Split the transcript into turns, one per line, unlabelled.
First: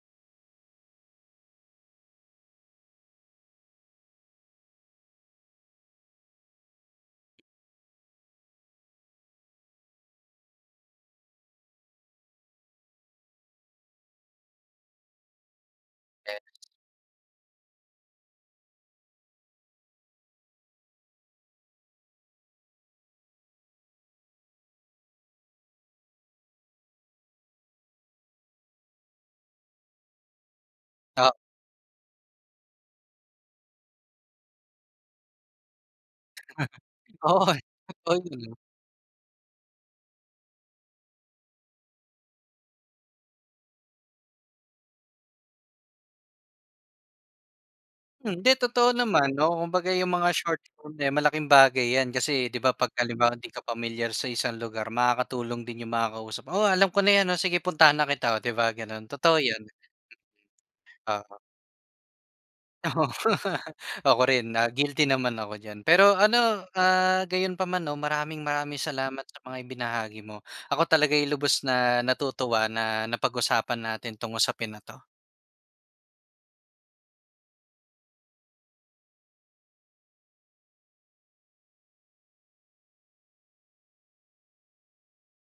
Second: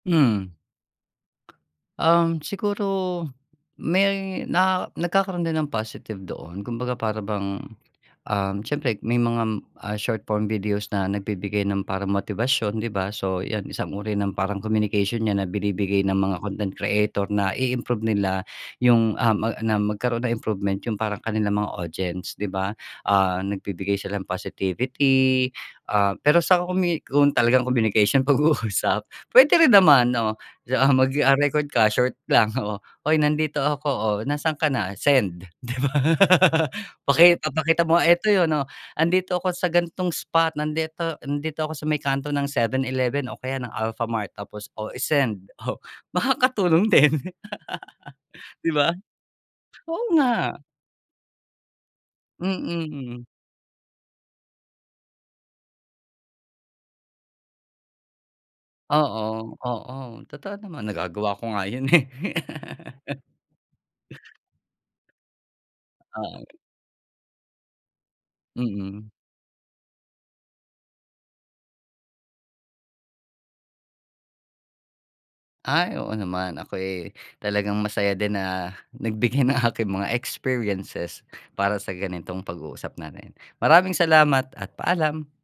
Mm. Um, siguro may na nagkakaroon din ng positive doon. Kumbaga para bang, um, siyempre may mga, ah, short-form videos na nagbibigay ng parang motibasyon, 'di ba? So, 'yan, isang uri ng parang communication 'yan na binibigay ng mga
Yes.
content creator na i-improve nila 'yung, ah, ma na magkaroon ng improvement 'yung parang kanilang mga audience, 'di ba? Ah, nagbibigay sila ng positivity, ah, pero sa commu kung talagang communication, pag-uusap, pwede rin naman. Oh, ah, mag,
Ah.
ah, record ka, short lang. Oh, "Hoy, nandito ako, oh, nasaan ka na?" Send, 'di ba? Paki
Oo,
papakita mo,
totoo,
"'Eto
'yun
'yun,
'no.
oh, 'andito ako sa gan'tong spot. Nandito nandito ako sa may kanto ng 7-Eleven o kaya ng Alfamart." Tapos o i-send. Oh, makatulong din.
Hindi,
'Di
totoo
ba?
naman, oo. Kumbaga,
Oo
'yung mga
nga.
short film, eh, malaking bagay 'yan. Kasi 'di ba, 'pag
Mm.
halimbawa hindi ka pamilyar sa isang lugar, makakatulong din 'yung makakausap. "Oo, alam ko na 'yan. O sige puntahan na kita." Oh, 'di ba ganun?
Oo,
Totoo 'yon.
oo, totoo naman.
Oo.
Nagagawa ko nga 'yun, eh.
Oh. Ako rin, ah, guilty naman ako diyan. Pero
Oo.
ano, ah, gayunpaman 'no, maraming-maraming
Mm.
salamat sa mga ibinahagi mo. Ako talaga ay lubos na natutuwa na napag-usapan natin tungkol 'tong usapin na 'to.
Ay, oo naman. Ako'y talagang masaya din na nagbigay ng aking mga experiences para sa ganitong pag-uusap natin. Maraming salamat at paalam!